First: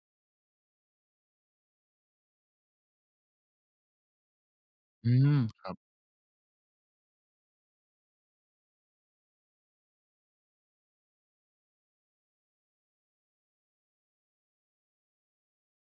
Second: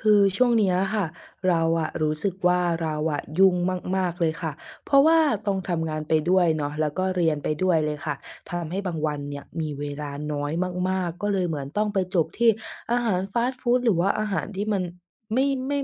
คือช่วงเนี้ยค่ะเราอะรู้สึกว่าเราอะยุ่งมากๆเลยค่ะเพราะอืว่ามต้องครับทำงานไปด้วยเนาะแล้วก็เรียนไปด้วยเลยค่ะทำให้บางวันเนี่ยมีเวลาน้อยมากๆก็เลยเหมือนต้องไปจบที่อาหารฟาสต์ฟูดหรือว่าอาหารที่มันไม่ไม่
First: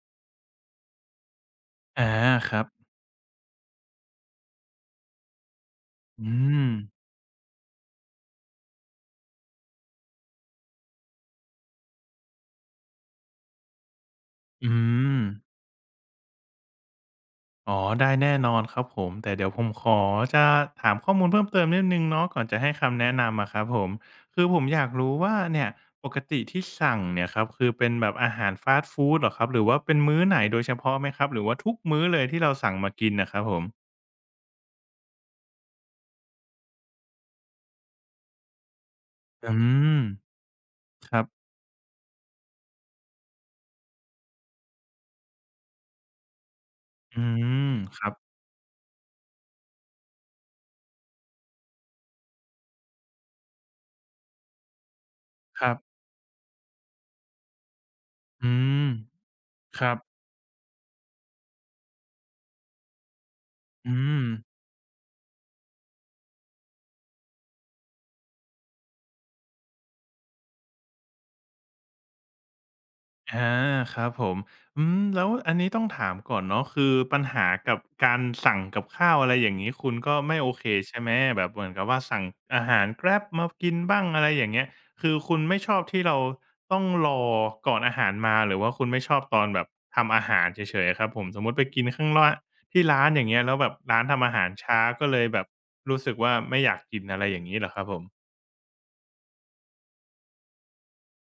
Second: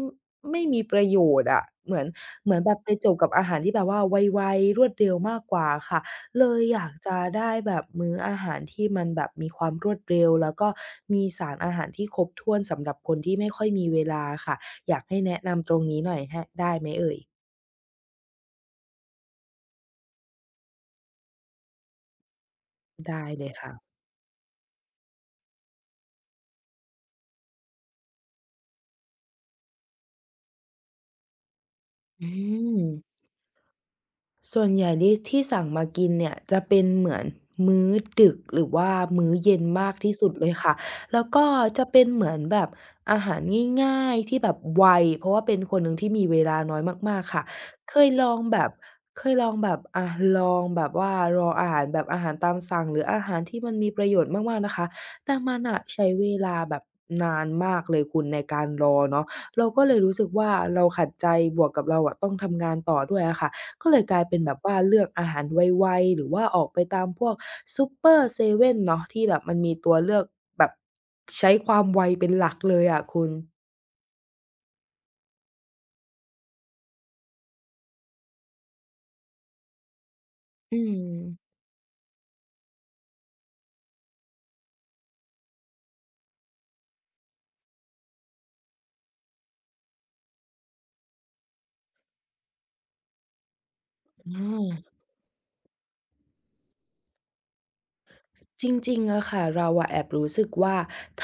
ไม่มีประโยชน์อะเหมืออานเหคมือนรับแบบไปจบกับอาหารที่แบบว่าไวๆรวดเร็วมากกว่าค่ะ อืเลยมอยากจะได้แบบมื้ออาหารที่มันแบบมีความรวดเร็วแล้วก็มีสารอาหารที่ครบถ้วนสำหรับคนที่ไม่ค่อยมีเวลาค่ะอือยากให้มแนะนำตรงนี้หน่อยฮะได้ไหมเอ่ยอ๋อได้แน่นอนครับผมแต่เดี๋ยวผมขอจะถามข้อมูลเพิ่มเติมนิดหนึ่งเนาะก่อนจะให้คำแนะได้นำเลอะยครับค่ะผมคือผมอยากรู้ว่าเนี่ยปกติที่สั่งเนี่ยครับคือเป็นแบบอาหารฟาสต์ฟูดเหรอครับหรือว่าเป็นมื้อไหนโดยเฉพาะไหมครับหรือว่าทุกมื้อเลยอืที่เราสั่งม มากินน่ะครับผมส่วนใหญ่ที่สั่งมากินเนี่ยจะเป็นเหมือนมื้อดึกหรือว่ามื้อคอืเย็นมากที่สุดเลยค่ะรับมครัแล้วบก็จะเป็นเหมือนแบบอาหารง่ายๆที่แบบไวเพราะว่าเป็นคนหนึ่งที่มีเวลาน้อยมาอืกๆค่ะมเคคยรับลองแบบเคยลองแบบอะลองแบบว่าลองอาหารแบบอาหารตามสั่งหรืออาหารที่มันมีประโยชน์มากๆนะคะแต่มันครัน่ะบใช้เวลาแบบนานมากเลยคุณในอืการมรอเนาะเราคก็รัเลบยรู้สึกว่าเราขัดใจบวกกับเราอะต้องทำงานต่อด้วยอะค่ะ ก็อืเลยกลายม เป็นแบบว่าเลือกอาหารไวๆหรือว่าออกไปตามพวกซูเปอร์เซเว่นเนาะที่แบบมันมีตัวเลือกแบบใช้ความไวเป็นหลักเลยอะคุณอาครับผมอืมแล้วอันนี้ต้องถามก่อนเนาะคือปัญหากับการสั่งกับข้าวอะไรอย่างงี้คุณก็ไม่โอเคอืใช่มไหมแบบเหมือนกับว่าสั่งอาหาร Grab มากินบ้างอะไรอย่างเงี้ยคือคุณไม่ชอบที่เราต้องรอก่อนอาหารมาหรือว่าคุณไม่ชอบตอนแบบทำอาหารเฉยๆอะครับผมสมมุติไปกินข้างร้านที่ร้านอย่างเงี้ยแล้วแบบร้านทำอาอหารช้าา ก็เลยแบบรู้สึกว่าไม่อยากกินอะไรอย่างงี้เหรอครับผมจริงๆอะค่ะเราอะแอบรู้สึกว่า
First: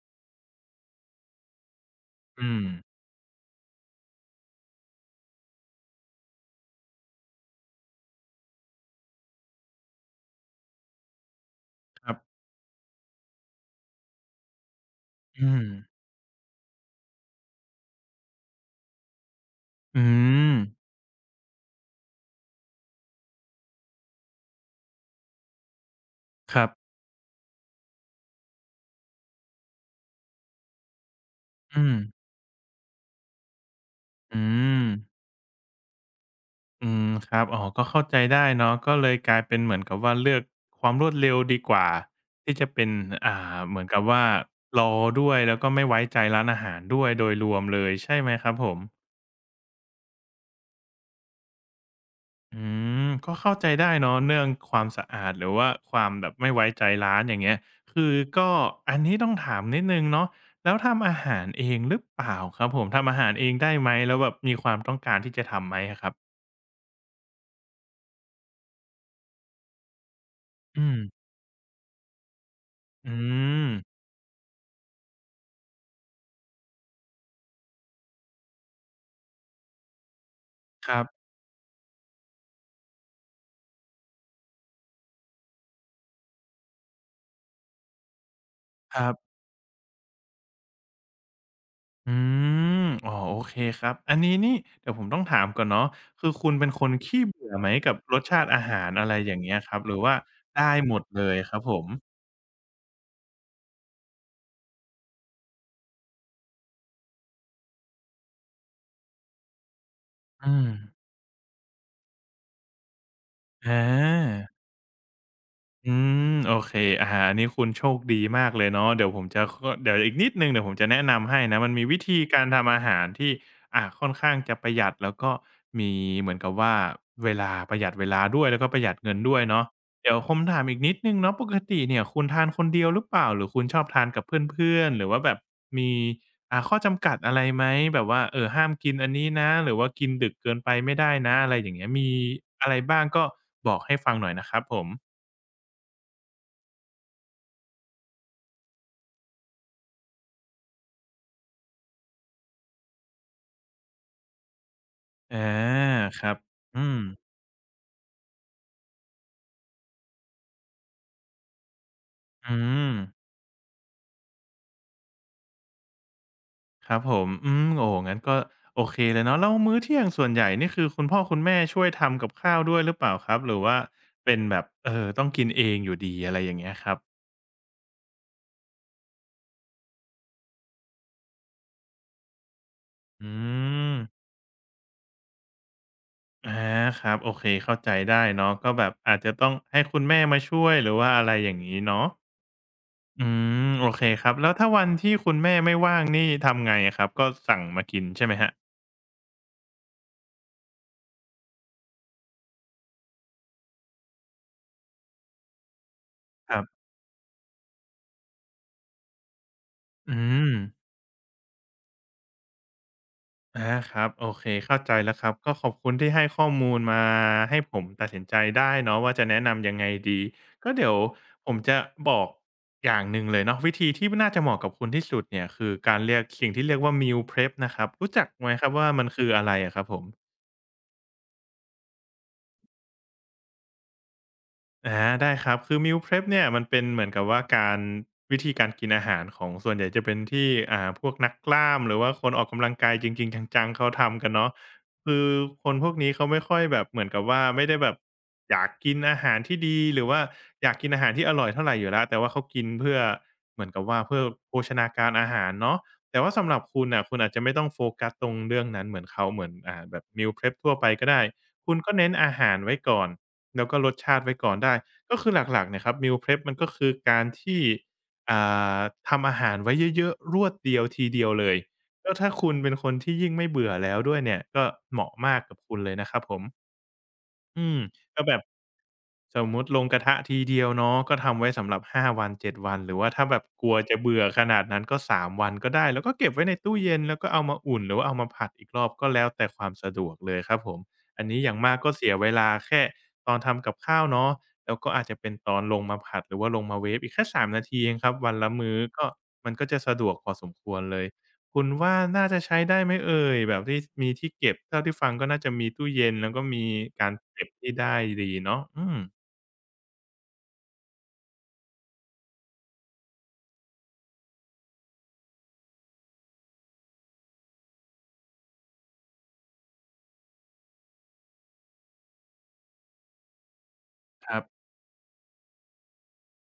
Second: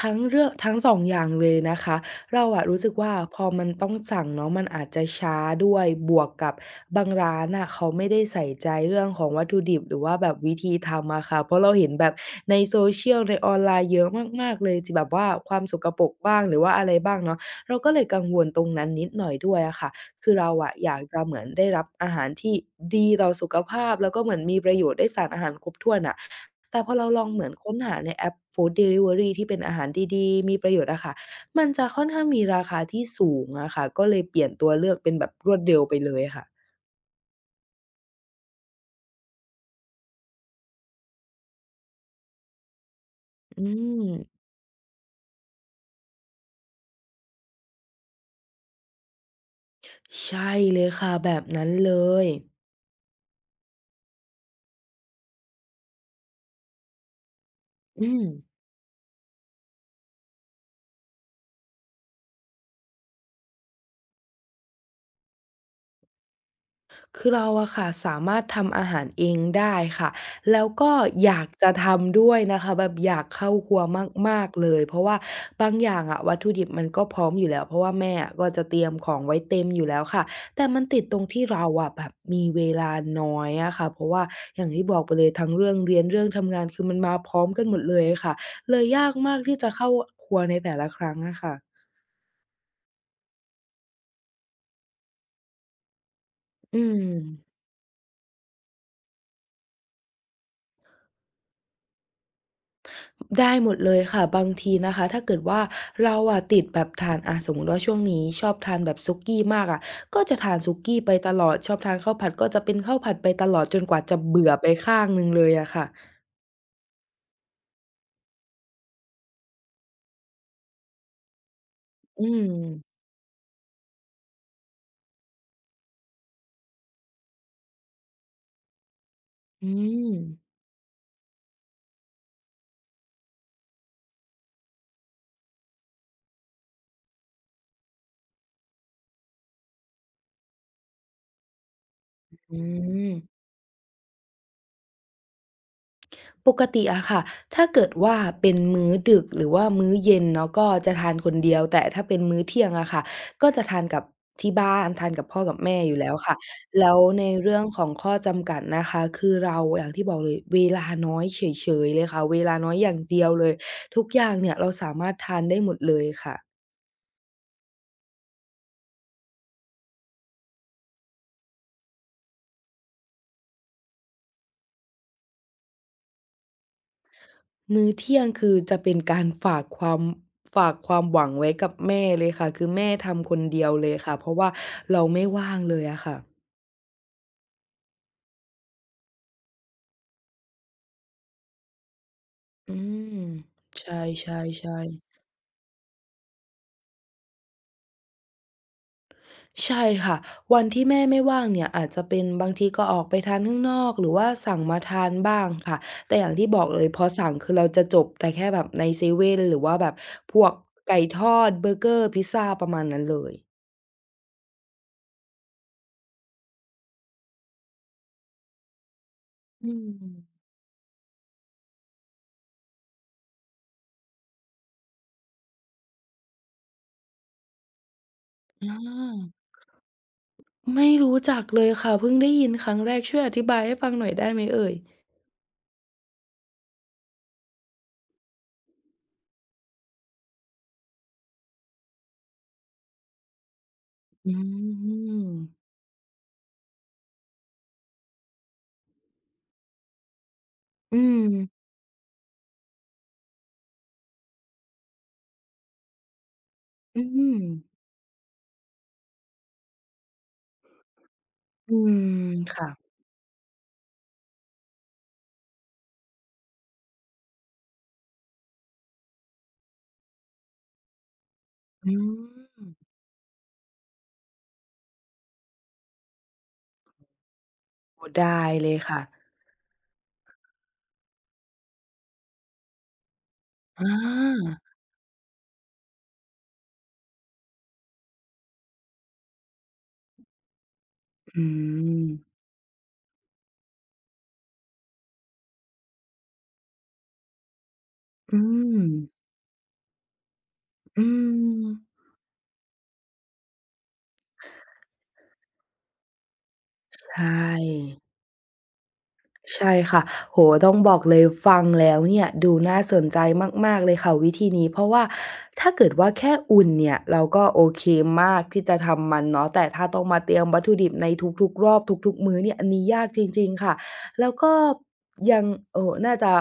ทั้งเรื่องทั้งสองอย่างเลยนะคะเราอือะมรู้สึกว่าพอมันต้องสั่งเนาะมันอาจจะช้าด้วยบวกกับบางร้านน่ะเขาไม่ได้ใส่ใจเรื่องของวัตถุดิบหรือว่าแบบวิธีทำอะค่ะเพราะเราเห็นแบคบรับใน social ในออนไลน์เยอะมากๆเลยที่แบบว่าอืความมสกปรกบ้างหรือว่าอะไรบ้างเนาะเราก็เลยกังวลตรงนั้นนิดหน่อยด้วยอะค่ะอืคือเรามอะอยากจะเหมือนได้รับอาหารที่ดีต่อสุขภาพแล้วก็เหมือนมีประโยชน์ได้สารอาหารครบถ้วนน่ะ ครัแต่พบอเราลองเหมือนค้นหาในแอปฟู้ดเด e ลิเวอรีที่เป็นอาหารดีๆมีประโยชน์อะค่ะมันอืจะมค่อนข้างมีราคาที่สูงอะค่ะก็เลยเปอืลี่ยนตัวม เลือกเป็นแบบรวดเร็วไปเลยค่ะอืมครับอ๋อก็เข้าใจได้เนาะก็เลยกลายเป็นเหมือนกับว่าเลือกความรวดเร็วดีกว่าที่จะเป็นอ่าอืเหมือนกับว่ามรอด้วยแล้วก็ไม่ไว้ใจร้านอาหารด้วยโดยรวมเลยใช่ไหมครับผมใช่เลยค่ะแบบนั้นเลยอืมก็เข้าใจได้เนาะเรื่องความสะอาดหรือว่าความแบบไม่ไว้ใจร้านอย่างเงี้ยคือือม ก็อันนี้ต้องถามนิดนึ่งเนาะแล้วทำอาหารเองหรือเปล่าครับผมทำอาหารเองได้ไหมแล้วแบบมีความต้องการที่จะทำไหมอะครับคือเราอะค่ะสามารถทำอาหารเองได้ค่ะแล้วอืก็มอยากจะทำด้วยนะคะแบบออืยากเข้าคมรัวมากๆเลยเพราะว่าบางอย่างอะวัตถุดิบมันก็พร้อมอยู่แล้วเพราะว่าแม่อะก็จะเตรียมของไว้เต็มอยู่แล้วค่ะแต่มันคติรัดบตรงที่เราอะแบบมีเวลาน้อยอะค่ะเพราะว่าอย่างที่บอกไปเลยทั้งเรื่องเรียนเรื่องทำงานคือมันมาพร้อมกันหมดเลยค่ะเลยคยารักบ มากที่จะเข้าครัวในแต่ละครั้งอะค่ะอืมอ๋อโอเคครับ อันนี้นี่เดี๋ยวผมต้องถามก่อนเนาะคือคุณเป็นอืคนม ขี้เบื่อไหมกับรสชาติอาหารอะไรอย่างเงี้ยครับ หรือว่าได้หมดเลยครับผมได้หมดเลยค่ะบางทีนะคะถ้าเกิดว่าเราอะติดแบบทานอ่าสมมุติว่าช่วงนี้ชอบทานแบบสุกี้มากอะก็จะทาอืนมสุกี้ไปตลอดชอบทานข้าวผัดก็จะเป็นข้าวผัดไปตลอดอจนกว่าจะา เบื่อไปข้างหนึ่งเลยอะค่ะอืมโอเคอาอันนี้คุณโชคดีมากเลยเนาะเดี๋ยวผมจะคเดี๋ยวอีกนิดหนึ่งเดี๋ยวผมจะแนะนำให้นะมันมีวิธีอืการมทำอาหารที่ค่อนข้างจะประหยัดแล้วก็มีเหมือนกับว่าเวลาประหยัดเวลาด้วยแล้วก็ประหยัดเงินด้วยเนาะอืเดี๋ยวมผมถามอีกนิดหนึ่งเนาะปกติเนี่ยคุณทานคนเดียวหรือเปล่าหรือคุณชอบทานกับเพื่อนๆหรือว่าแบบมีข้อจำกัดอะไรไหมแบบว่าเออห้ามกินอันนี้นะหรือว่ากินดึกเกินไปไม่ได้นะอะไรอย่างเงี้ยมีอือะไรบ้างก็ม บอกให้ฟังหน่อยนะครับผม ปกติอะค่ะถ้าเกิดว่าเป็นมื้อดึกหรือว่ามื้อเย็นเนาะก็จะทานคนเดียวแต่ถ้าเป็นมื้อเที่ยงอะค่ะก็จะทานกับที่บ้านทานกับพ่อาอกับแม่อยู่แล้วครัค่ะบ อืแล้วมในเรื่องของข้อจำกัดนะคะคือเราอย่างที่บอกเลยเวลาน้อยเฉยๆเลยค่ะเวลาอืน้อยอมย่างเดียวเลยทุกอย่างเนี่ยเราสามารถทานได้หมดเลยค่ะครับผมอืมโอ้โฮงั้นก็โอเคเลยเนาะแล้วมื้อเที่ยงส่วนใหญ่นี่คือคุณพ่อคุณแม่ช่วยทำกับข้าวด้วยหรือเปล่าครับหรือว่าเป็นแบบต้องกินเองอยู่ดีอะไรอย่างเงี้ยครับมื้อเที่ยงคือจะเป็นการฝากความหวังไว้กับแม่เลยค่ะคือแม่ทำคอืนเดียวเลยมค่ะเพราะว่าเราไม่ว่างเลยอะค่ะ อาครับโอเคเข้าใจได้เนาะก็แบบอาจจะต้องให้คุณแม่มาช่วยหรือว่าอะไรอย่างงี้เนาะอืมอืมโอใช่เคครับใช่แล้วถ้าใช่วันที่คุณแม่ไม่ว่างนี่ทำไงอะครับก็สั่งมากินใช่ไหมครับใช่ค่ะวันที่แม่ไม่ว่างเนี่ยอาจจะเป็นบางทีก็ออกไปทานข้างนอกหรือว่าสั่งมาทานบ้างค่ะแต่อย่างที่คบรัอกเลบยพอสั่งคือเราจะจบแต่แค่แบบในเซเว่นหรือว่าแบบอืพวม กไก่ทอดเบอร์เกอร์พิซซาประมาณนั้นเลยอาครับโอเคเข้าใจแล้วครับก็ขอบคุณที่ให้ข้อมูลมาให้ผมตัดสินใจได้เนาะว่าจะแนะอืนำยังไงดีมก็เดี๋ยวผมจะบอกอย่างหนึ่งเลยเนาะวิธีที่น่าจะเหมาะกับคุณที่สุดเนี่ยคือการเรียกสิ่งที่เรียกว่า Meal Prep นะครับรู้จักไหมคอรับว่ามันคือาอะไรอะครับผม ไม่รู้จักเลยค่ะเพิ่งได้ยินครั้งแรกช่วยอธิบายให้ฟังหน่อยได้ไหมเอ่ยอาได้ครับคือ meal prep เนี่ยมันเป็นเหมือนกับว่าการวิธีการกินอาหารของส่วนใหญ่จะเป็นที่พวกนักกล้ามหรือว่าคนออกกำลังกายจริงๆจังๆเขาทำกัอืนเนาะคือคมนพวกนี้เขาไม่ค่อยแบบเหมือนกับว่าไม่ได้แบบอยากกินอาหารที่ดีหรือว่าอยากกินอือาหารมที่อร่อยเท่าไหรอยู่แล้วแต่ว่าเขากินเพื่อเหมือนกับว่าเพื่อโภชนาการอาหารเนาะแต่ว่าสำหรับคุณอืน่ะคุณอาจจะมไม่ต้องโฟกัสตรงเรื่องนั้นเหมือนเขาเหมือนแบบ meal prep ทั่วไปก็ได้คุอืณก็เน้นมอาหารค่ะไว้ก่อน แล้วก็ลดชาติไว้ก่อนได้ก็คือหลักๆเนี่ยครับ meal prep มันก็คือการที่อ่าทำอาหารไว้เยอะๆรวดเดียวทีเดียวเลยอืก็ถ้าคุณมเป็นคนที่ยิ่งไม่เบื่อแล้วด้วยเนี่ยก็เหมาะมากกับคุณเลยนะครับผมอืมโอ้ก็แบได้บ เลยค่ะ สมมุติลงกระทะทีเดียวเนาะก็ทำไว้สำหรับ5 วัน7วันหรือว่าถ้าแบบกลัวจะเบื่อขอานาดนั้นก็3วันก็ได้แล้วก็เก็บไว้ในตู้เย็นแล้วก็เอามาอุ่นหรือว่าเอามาผัดอีกรอบก็แล้วแต่ความสะดวกเลยครับผมอันนี้อือย่างมากก็มเสียเวลาแค่ตอนทำกับข้าวเนาะแล้วก็อาจจะเป็นตอนลงมาผัดหรือว่าลงมาเวฟอีกแค่3 นาทีเองครับวันอืละมื้อมก็มันก็จะสะดวกพอสมควรเลอืยคุมณว่าน่าจะใช้ได้ไหมเอ่ยแบบที่มีที่เก็บเท่าที่ฟังก็น่าจะมีตู้เย็นแล้วก็มีการใช่ เก็บที่ได้ดีเนาะอืม ใช่ค่ะโหต้องบอกเลยฟังแล้วเนี่ยดูน่าสนใจมากๆเลยค่ะวิธีนี้เพราะว่าถ้าเกิดว่าแค่อุ่นเนี่ยเราก็โอเคมากที่จะทำมันเนาะแต่ถ้าต้องมาเตรียมวัตถุดิบในทุกๆรอบทุกๆมื้อเนี่ยอันนี้ยากจริงๆค่ะแล้ควรับก็ยังน่าจะ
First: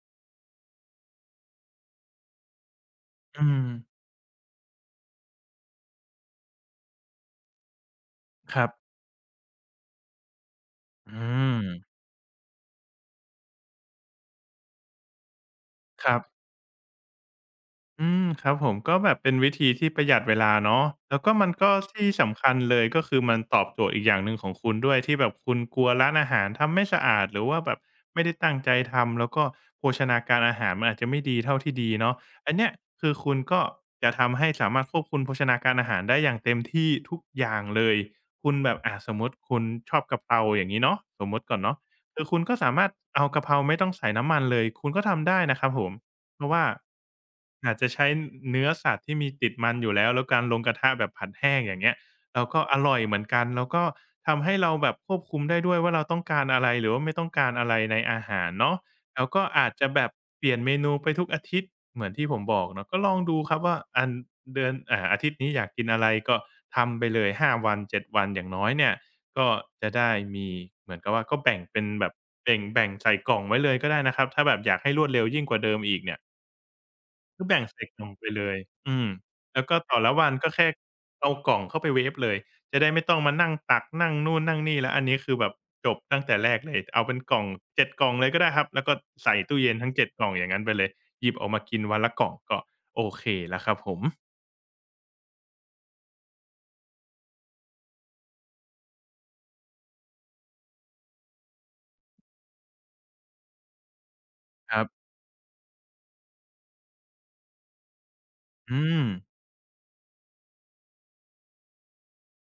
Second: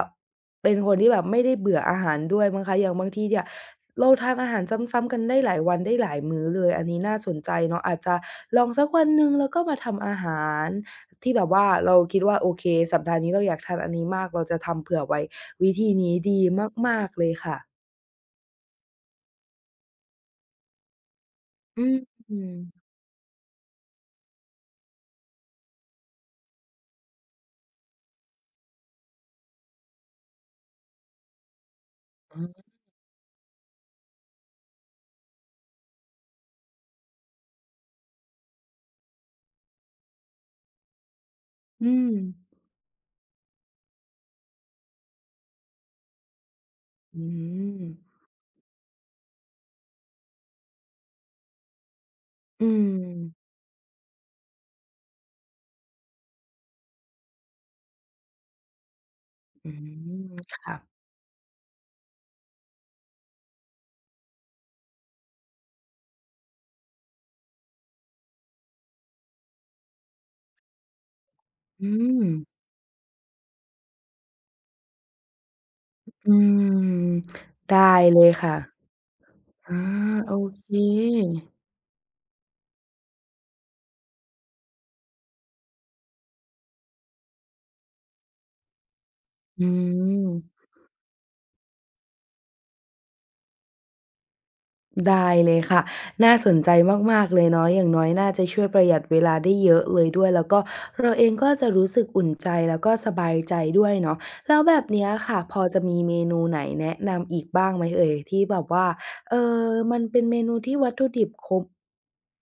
เป็นคนที่แบบไม่ได้เบื่ออาหารด้วยมั้งคะอย่างบางทีเนี่ยอืมเราทานอาหารซ้ำๆกันได้หลายวันได้หลายมื้อเลยอันนี้น่าสนใจเนาะอาจจะคลอรังบสักวันหนึ่งแล้วก็มาทำอาหาร อืที่แบบว่ามเราคิดว่าโอเคสัปดาห์นี้เราอยากทานอันนี้มากเราจะทำเผื่อไว้วิธีคนี้รับ ดีมากๆเลยค่ะอืมครับผมก็แบบเป็นวิธีที่ประหยัดเวลาเนาะแล้วก็มันก็อืมที่อืสำมคัญเลยก็คือมันตอบโจทย์อีกอย่างหนึ่งของคุณด้วยที่แบบคุณกลัวร้านอาหารทำไม่สะอาดหรือว่าแบบไม่ได้ตั้งใจทำแล้วก็โภชนาการอาหารมันอาจจะไม่ดีเท่าที่ดีเนาะอือันเนี้มยคือคุณก็จะทำให้สามารถควบคุมโภชนาการอาหารได้อย่างเต็มที่ทุกอย่างเลยคุณแบบสมมติคุณชอบกะเพราอย่างนี้เนาะสมมติก่อนเนาะอืมคือคุณก็สามารถเอากะเพราไม่ต้องใส่น้ำมันเลยคุณก็ทำได้นะครับผม เพราะว่าออาจจะืใช้เนื้อสัตว์ที่มีติดมันอยู่แล้วแล้วการลงกระทะแบบผัดแห้งอย่างเงี้ยเราก็มอร่อยเหมือนกันแล้วก็ทำให้เราแบบควบคุมได้ด้วยว่าเราต้องการอะไรหรือว่าไม่ต้องการอะไรในอาหารเนาะแล้วก็อาอืจจะแบบมเปลี่ยนเมค่ะนูไปทุกอาทิตย์เหมือนที่ผมบอกเนาะก็ลองดูครับว่าอันเดือนอ่าอาทิตย์นี้อยากกินอะไรก็ทำไปเลย5วัน7วันอย่างน้อยเนี่ยก็จะได้มีเหมือนกับว่าก็แบ่งเป็อืนแบบมแบ่งใส่กล่องไว้เลยก็ได้นะครับถ้าแบบอยากให้รวดเร็วยิ่งกว่าเดิมอีกเนี่ย อืมก็แบ่งได้ใส่กล่องเลไปยเลค่ะยอืมแล้วก็อาต่อละวัโอนก็เค แค่เอากล่องเข้าไปเวฟเลย จะได้ไม่ต้องมานั่งตักนั่งนู่นนั่งนี่แล้วอันนี้คือแบบจบตั้งแต่แรกเลยเอาเป็นกล่อง7 กล่องเลยก็ได้ครับ แล้วก็ใส่ตู้อืเย็นทั้ง7กล่ม องอย่างงั้นไปเลยหยิบออกมากินวันละกล่องก็โอเคแล้วครับผม ได้เลยค่ะน่าสนใจมากๆเลยเนาะอย่างน้อยน่าจะช่วยประหยัดเวลาได้เยอะเลยด้วยแล้วก็เราเองก็จะรู้สึกอุ่นใจแล้วก็สบายใจด้วยเนาะแล้วคแบรับบเนี้ยค่ะพอจะมีเมนูไหนแนะนำอีกบ้างไหมเอ่ยที่แบบอืว่าม เอ่อมันเป็นเมนูที่วัตถุดิบครบ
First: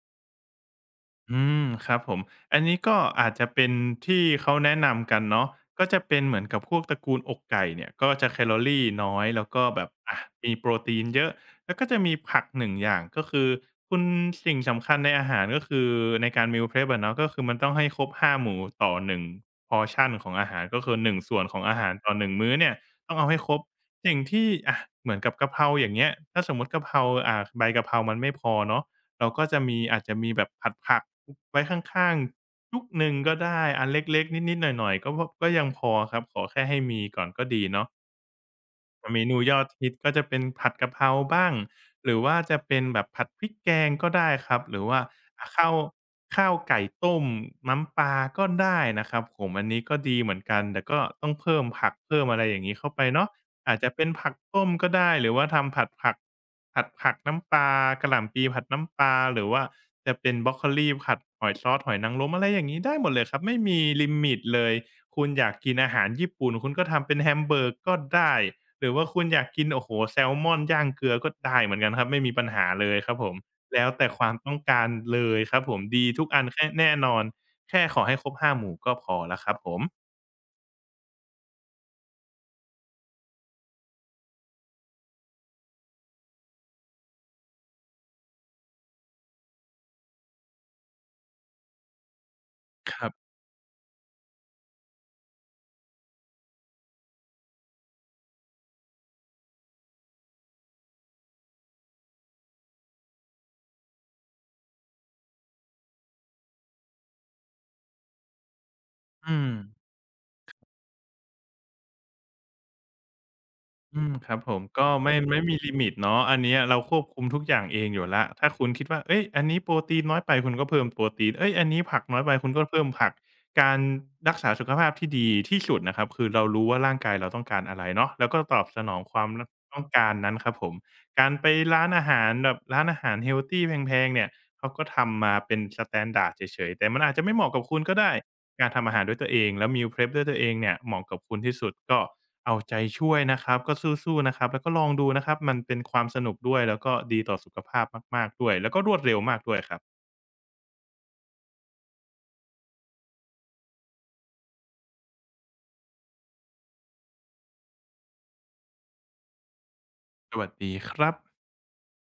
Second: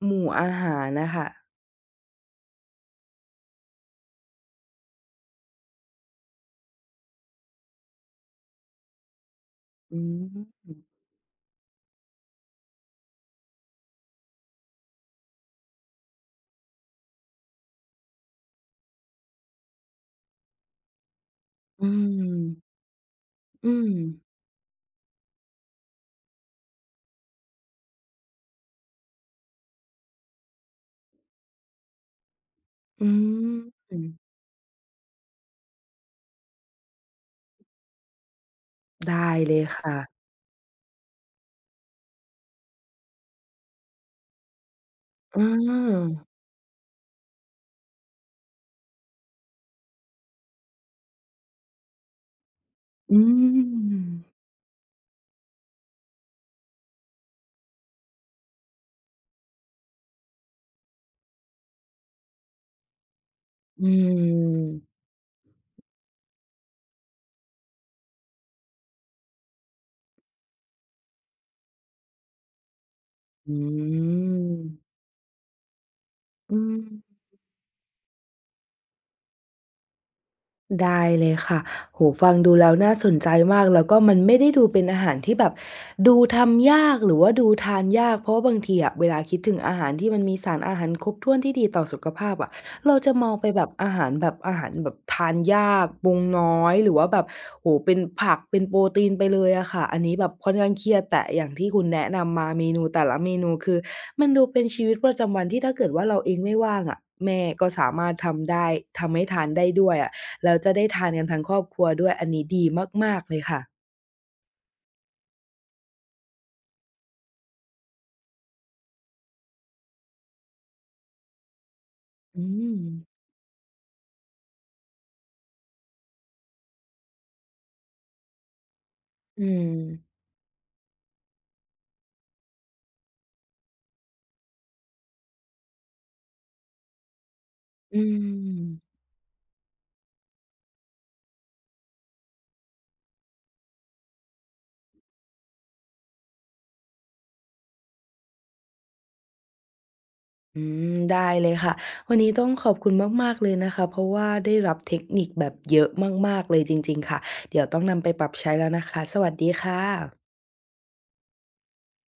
หมู่อาหารน่ะค่ะอืมครับผมอันนี้ก็อาจจะเป็นที่เขาแนะนำกันเนาะก็จะเป็นเหมือนกับพวกตระกูลอกไก่เนี่ยก็จะแคลอรีน้อยแล้วก็แบบอือะมีโปรมตีนเยอะแล้วก็จะมีผักหนึ่งอย่างก็คือคุณสิ่งสำคัญในอาหารก็คือในการ meal prep อะเนาะก็คือมันต้องให้ครบ5หมู่ต่อ1 portion ของอาหารก็คือ1ส่วนของอาอืหารต่อ1มื้อเนี่ยมต้องเอาให้ครบอืมสิ่งที่อะเหมือนกับกะเพราอย่างเงี้ยถ้าสมมุติกะเพราใบกะเพรามันไม่พอเนาะ เราก็จะมีอาจจะมีแบบผัดผักไว้ข้างๆยุกหอืนึ่งก็ได้อันเมล็กๆนิดๆหน่อยๆก็ยังพอครับขอแค่ให้มีก่อนก็ดีเนาะ เมได้นูเลยอยดฮิตค่ะก็จะเป็นผัดกะเพราบ้างหรือว่าจะเป็นแบบผัดพริกแกงก็ได้ครับหรือว่าอาอ่าข้าวไก่ต้มน้ำปลาก็ได้นะครับผมอันนี้ก็ดีเหมือนกันแต่ก็ต้องเพิ่มผักเพิ่มอะไรอย่างงี้เข้าไปอืเนาะอาจจะเป็นมผักต้มก็ได้หรือว่าทำผัดผักผัดผักน้ำปลากะหล่ำปีผัดน้ำปลาหรือว่าจะเป็นบรอกโคลีผัดหอยซอสหอยนางรมอะไรอย่างงี้ได้หมดเลยครับไม่มีอืลิมิตเลยมคุณอยากกินอาหารญี่ปุ่นคุณก็ทำเป็นแฮมเบอร์ก็ได้ หรือว่าคุณอยากกินโอ้โฮแซลมอนย่างเกลือก็ได้เหมือนกันครับไม่มีปัญหาเลยครับผมอืแล้วแต่ความต้องการม เลยครับผมดีทุกอันอืแค่แน่นอม นแค่ขอให้ครบ5 หมู่ก็พอแล้วครับผมได้เลยค่ะโห้ฟังดูแล้วน่าสนใจมากแล้วก็มันไม่ได้ดูเป็นอาหารที่แบบดูทำยากหรือว่าดูทานยากเพราะว่าบางทีอะเวลาคิดถึงอาหารที่มันมีสารอาหารครบถ้วนที่ดีต่อสุขภาพอะคเรารัจะมบองไปแบบอาหารแบบอาหารแบบทานยากปรุงน้อยหรือว่าแบบโอ้โฮเป็นผักเป็นโปรตีนไปเลยอะค่ะอันนี้แบบค่อนข้างเครียดแต่อย่างที่คุณแนะนำมาเมนูแต่ละเมนูคือมันดูเป็นชีวิตประจำวันที่ถ้าเกิดว่าเราเองไม่ว่างอะแม่ก็สามารถทำได้ทำให้อืทานม ได้ด้วยอะ แล้วจะได้ทานกันทั้งครอบครัวด้วยอันนี้ดีมากๆเลยค่ะอืมครับผมก็ไม่มีลิมิตเนาะอันเนี้ยเราควบคุมทุกอย่างเองอยู่แล้วถ้าคุณคิดว่าเฮ้ยอันนี้โปรตีนน้อยไปคุณก็เพิ่มโปรตีนเฮ้ยอันนี้ผักน้อยไปอืคุณก็มเพิ่มผักการรักษาสุขภาพที่ดีที่สุดนะครับคือเรารู้ว่าร่างกายเราต้องการอะไรเนาะแล้วก็ตอบสนองความนอืมต้องการนั้นครับผมการไปร้านอาหารแบบร้านอาหารเฮลทีแพงๆเนี่ยเขาก็ทำมาเป็นสแตนดาร์ดเฉยๆแต่มันอาจจะไม่เหมาะกับคุณก็อืได้ การทำอามหารด้วยตัวเองแล้ว meal prep ด้วยตัวเองเนี่ยเหมาะกับคุณที่สุดก็เอาใจช่วยนะครับก็สู้ๆนะครับแล้วก็ลองดูนะครับมันเป็นความสนุกด้วยแล้วก็ดีต่อสุขภาพมากๆด้วยแล้วก็รวดเร็วมากด้วยครับอืมได้เลยค่ะ วันนี้ต้องขอบคุณมากๆเลยนะคะ เพราะว่าได้รับเทคนิคแบบเยอะมากๆเลยจริงๆค่ะ เดี๋ยวต้องนำไปปรับใช้แล้วนะคะ สวัสดีค่ะสวัสดีครับ